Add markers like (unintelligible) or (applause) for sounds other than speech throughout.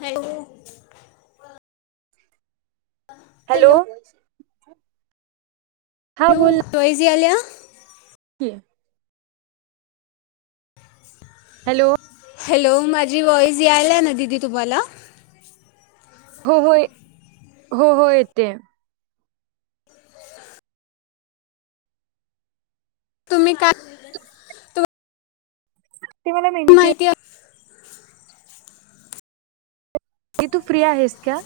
Hello. Hello. हा बोल ना. (unintelligible) आल्या? (unintelligible) हॅलो. हॅलो. माझी वॉईज यायला आहे ना दिदी तुम्हाला? हो हो. हो हो. येतेये. तुम्ही काय- त तुम्हाला तुम्हाला मेनिक्युअर - ते- ती तू फ्री आहेस का?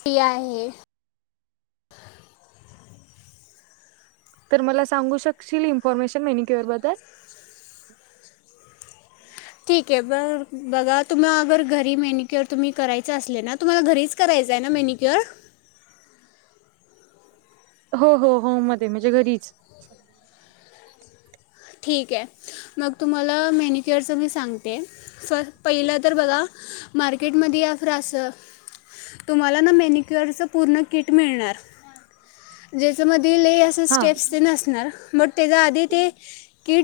फ्री आहे. तर मला सांगू शकशील? इन्फॉर्मेशन मेनिक्युअर बद्दल. ठीक आहे. बर बघा तुम्हाला अगर घरी मेनक्युअर तुम्ही करायच असले ना? तुम्हाला घरीच- करायचय ना मेनिक्युअर? हो हो हो मधे म्हणजे घरीच. (unintelligible) ठीक आहे. मग तुम्हाला मेनिक्युअरचं मी सांगते. फ पहिलं तर बघा- मार्केटमध्ये फ्र असं- तुम्हाला ना मेनिक्युअरच पूर्ण किट मिळणार. ज्याच्यामध्ये लई - अशा हा स्टेप्स ते नसणार. बट त्याच्या आधी ते-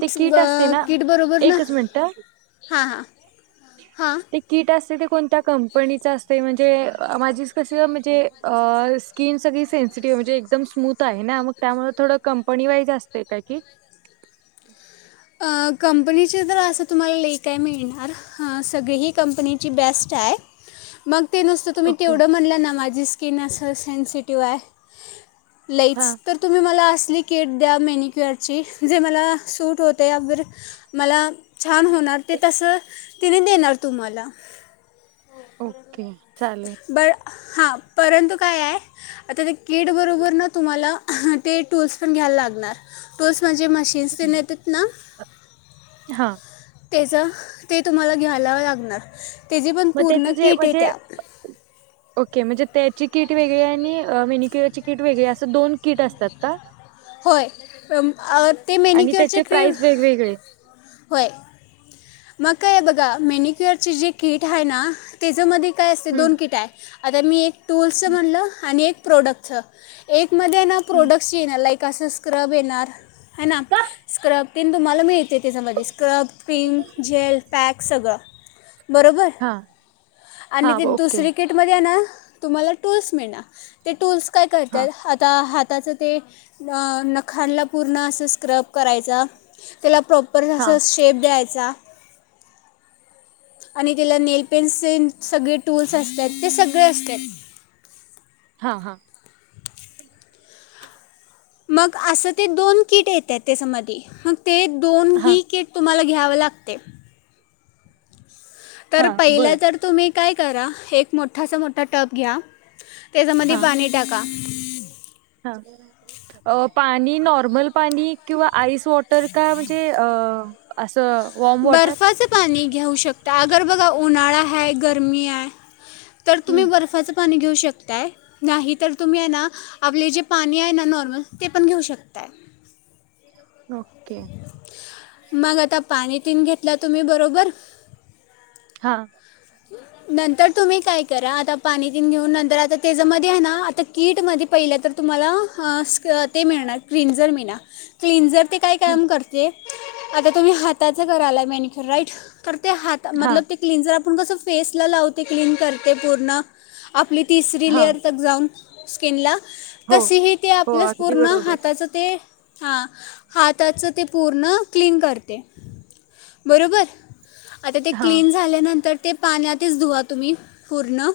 ते ब किट असते ना किटबरोबर ना? एकच मिनिट हां हां हां. ते किट असते ते कोणत्या कंपनीचं असत? म्हणजे माझी कस म्हणजे अ? स्किन सगळी सेन्सिटिव्ह म्हणजे एकदम स्मूथ आहे ना, मग त्यामुळे थोडं कंपनी वाईज असते काय की. आं. कंपनीची तर असं तुम्हाला नाही काही मिळणार. हां. सगळीही कंपनीची बेस्ट आहे. मग- ते नुसतं तुम्ही ओके तेवढं म्हणलं ना, माझी स्किन असं सेन्सिटिव्ह आहे. हा लईच, तर तुम्ही मला असली किट द्या मेनिक्युअरची जे मला सूट होत- त्यावर. मला छान होणार ते तसं त्यानी देणार तूम्हाला. ओके. चालेल. बरं. हां. परंतु काय आहे आता ते कीट बरोबर ना- तुम्हाला ते टूल्स पण घ्यायला लागणार. टूल्स म्हणजे- (unintelligible) येतात ना हा - त्याचं. ते तुम्हाला घ्यायला लागणार. त्याची पण मग त्याच पूर्ण जे किट आहे म्हणजे त्या- ओके म्हणजे त्याची किट वेगळी आणि मेनिक्युअरची कीट वेगळी असं दोन किट असतात का? होय. ते मेनिक्युअरचे क्रीम- वेगळे. होय. मग काय हे बघा, मेनिक्युअरचे जे कीट आहे ना? त्याच्यामध्ये काय असते. हं, दोन किटा आहे आता मी एक टूल्सच हं, म्हणलं आणि एक प्रोडक्टचं. एकमध्ये ना हं. प्रोडक्ट्स येणार लाईक असं स्क्रब येणार है ना? स्क्रब- ते तुम्हाला मिळते त्याच्यामध्ये स्क्रब, क्रिम, जेल, पॅक सगळं. बरोबर. हां, आणि हां, ती ओके. दुसरी- किटमध्ये आहे ना तुम्हाला टूल्स मिळणार. ते टूल्स काय हां, करतात? हाता - आता हाताचं ते नखांला पूर्ण असं स्क्रब करायचा. त्याला प्रॉपर हां, असा शेप द्यायचा. (inaudible) आणि त्याला नेल पेन्स सेम सगळे टूल्स असतात ते सगळे असत. हा हा मग आसं ते दोन किट येत्यात त्याचमधी म ते दोन हां, ही किट तुम्हाला घ्यावं लागते. तर हां, पहिलं बरं. तर तुम्ही काय करा एक मोठासा मोठा टप घ्या. त्याजामध्ये हां, पाणी टाका. अ पाणी नॉर्मल पाणी किंवा आईस वॉट तर का म्हणजे अ असं वॉर्म वॉटर? बर्फाचं पाणी घेऊ शकता अगर बघा उन्हाळा हाय गरमी आयं तर तुम्ही हं, बर्फाचं पाणी घेऊ शकताय. नाही तर तुम्ही हाय ना आपले जे पाणी आहे ना नॉर्मल ते पण घेऊ शकताय. ओके. मग आता पाणी तिनं घेतल्या तुम्ही बरोबर हा नंतर तुम्ही काय करा आता पाणी तिनं घेऊन नंतर आता त्याजामध्ये हाय ना आता कीट मध्ये पहिल तर तुम्हाला अ स्क ते मिळणार क्लिनझर मिळणार क्लिनझर ते काय हं, काम करते. आता तुम्ही हाताच करालाय मेनिक्यू राईट तर ते हात हां, मधलं ते क्लिजर आपण कस फेस ला लावते क्लीन करते पूर्ण आपली तिसरी हां. लेअर तकं जाऊन. स्किनला हो, तशीही ते हो. आपल्या अगदी पूर्ण बरोबर. हाताच ते हा हाताचं ते पूर्ण क्लीन करते. बरोबर आता ते हां, क्लीन झाल्यानंतर ते पाण्यातच धुवा तुम्ही पूर्ण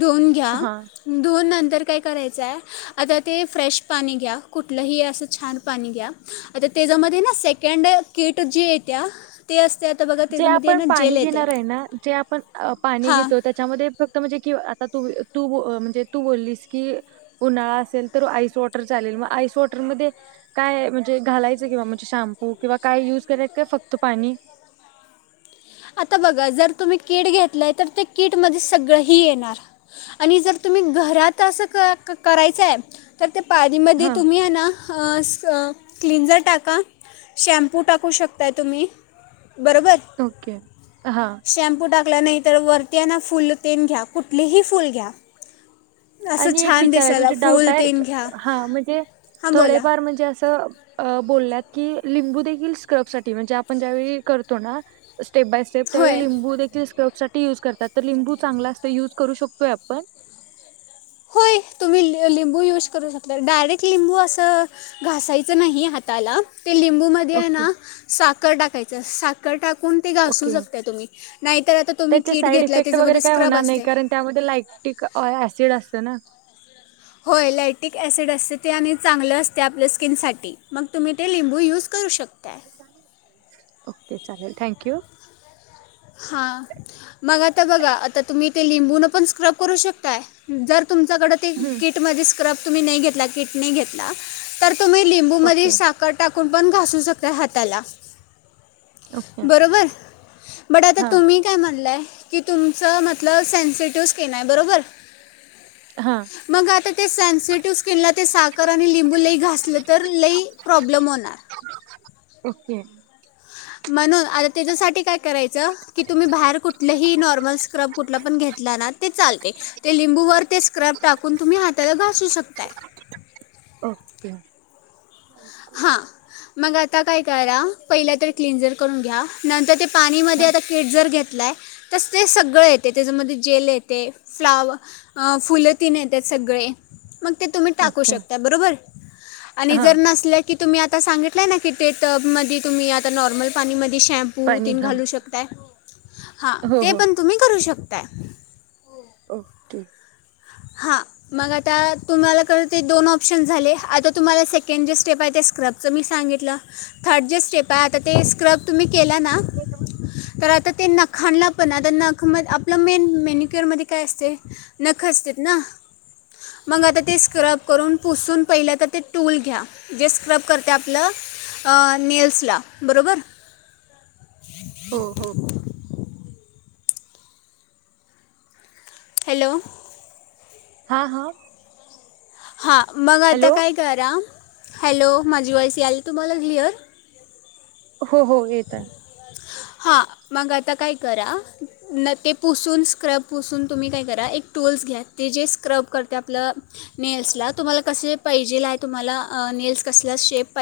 धुऊन घ्या. हां. धुवून नंतर काय करायचय. आता ते फ्रेश पाणी घ्या. कुठलंही असं छान पाणी घ्या. आता त्याजामध्ये ना सेकंड कीट जी येत्या ते असतयं आता बघा त्याजामध्ये ना जेल येते. तेे आपण अ पाणी हां घेतो त्या च्यामध्ये फक्त म्हणजे की आता तू तू म्हणजे तू बोललीस की, उन्हाळा असेल तर आईस वॉटर चालेल म आईस वॉटरमध्ये काय म्हणजे घालायचं किंवा म्हणजे शॅम्पू किंवा काय युज कराय काय फक्त पाणी. आता बघा जर तुम्ही किट घेतलय तर ते किट मध्ये सगळंही येणार. आणि जर तुम्ही घरात असं क क करायचंय तर त्या पाणीमध्ये हां, तुम्ही हाय ना अ स क्लिनझर टाका शॅम्प पू टाकू शकताय तुम्ही बरोबर ओके हा शॅम्पू टाकला नाही तर वरती हाय ना फुल तेन घ्या कुठलीही फुल घ्या. असं आणि एक छान विचारयं दिसायला म्हणजे डाऊट फुल हाय तेन घ्या हा म्हणजे हां बोला थोडेफार म्हणजे असं अ बोलल्यात की लिंबू देखील स्क्रब साठी म्हणजे आपण ज्यावेळी करतो ना स्टेप बाय त त्यावेळी होय लिंबू देखील स्क्रब साठी युज करतात तर लिंबू चांगला असतो युज करू शकतोय आपण. होय तुम्ही लि लिंबू यूज करू शकता डायरेक्ट लिंबू असं घासायचं नाही हात ताला ते लिंबूमध्ये हाय ओके ना साखर टाकायचं सा कर टाकून ते घासू ओके शकता तुम्ही नाहीतर आता तुम्ही त्याचे किट साईड घेतलाय इफेक्ट त्याजामध्ये वगैरे काय स्क्रब होणार नाही असते. कारण त्यामध्ये लाइक्टिक अ ऍसिड असत ना. होय लायटिक ॲसिड असते ते आणि चांगलं असते आपल्या स्किनसाठी मग तुम्ही ते लिंबू यूज करू शकताय. ओके चालेल थँक यू. हा! मग आता बघा आता तुम्ही ते लिंबून पण स्क्रब करू शकताय, जर तुमच्याकडं हम्म किट म स्क्रब तुम्ही नाही घेतला किटने घेतला तर तुम्ही लिंबूमध्ये ओके साख क टाकून पण घासू शकताय पण हाताला. ओके बरोबर बट आता हां तुम्ही काय म्हणलंय की तुमचं मतल सेनसिटिव स्किन आहे बरोबर? हां. मग आता ते सेन्सिटिव स्किनला ते साखर आणि लिंबू लई घासलं तर लई प्रॉब्लेम होणार? ओके! म्हणून आ तेच्यासाठी काय करायचं की तुम्ही बाहेर कुठलंही नॉर्मल स्क्रब कुठला पण घेतला ना ते चालतय. ते लिंबूवर ते स्क्रब टाकून तुम्ही हाताला घासू शकताय? ओके! हा मग आता काय करा पहिला तर ते क्लिंजर करून घ्या. नंतर पाणी मध्ये हां आता किट जर घेतलाय. तस ते सगळं येते त्याच्यामध्ये जेल येते, फ्लाव अ फुल तीन येत्यात सगळे मग ते तुम्ही टाकू ओके शकताय बरोबर. आणि हां जर नसल्या की तुम्ही आता सांगितलंय ना की ते टब मध्ये तुम्ही आता नॉर्मल पाणीमध्ये शॅम् पू पाणी तीन हां घालू शकताय. हा हो ते हो पण तुम्ही करू शकताय. ओके! हा. मग आता तुम्हाला खरं ते दोन ऑप्शन झाले. आता तुम्हाला सेकंड जे स्टेप आहे ते स्क्रब? मी सांगितलं थर्ड जे स्टेप आहे आता ते स्क्रब तुम्ही केला ना? तर आता ते नखा आणलं पण आता नख आपलं मेन मेन्यक्युअर मध्ये काय असते? नख असते ना. मग आता ते स्क्रब करून पुसून पहिलं तर ते टूल घ्या. जे स्क्रब करते आपलं अ नेल्सला बरोबर. हो हो! हॅलो! हा हा! हां मग आता काय करा हॅलो माझी वॉयस याली तुम्हाला क्लिअर? हो हो येत आहे? हा मग आता काय करा? न ते पुसून स्क्रब पुसून तुम्ही काय करा एक टूल्स घ्या. ते जे स्क्रब करते आपलं नेल्स ला तुम्हाला कसे पाहिजेल आहे तुम्हाला नेल्स कसला शेप पाहिजे.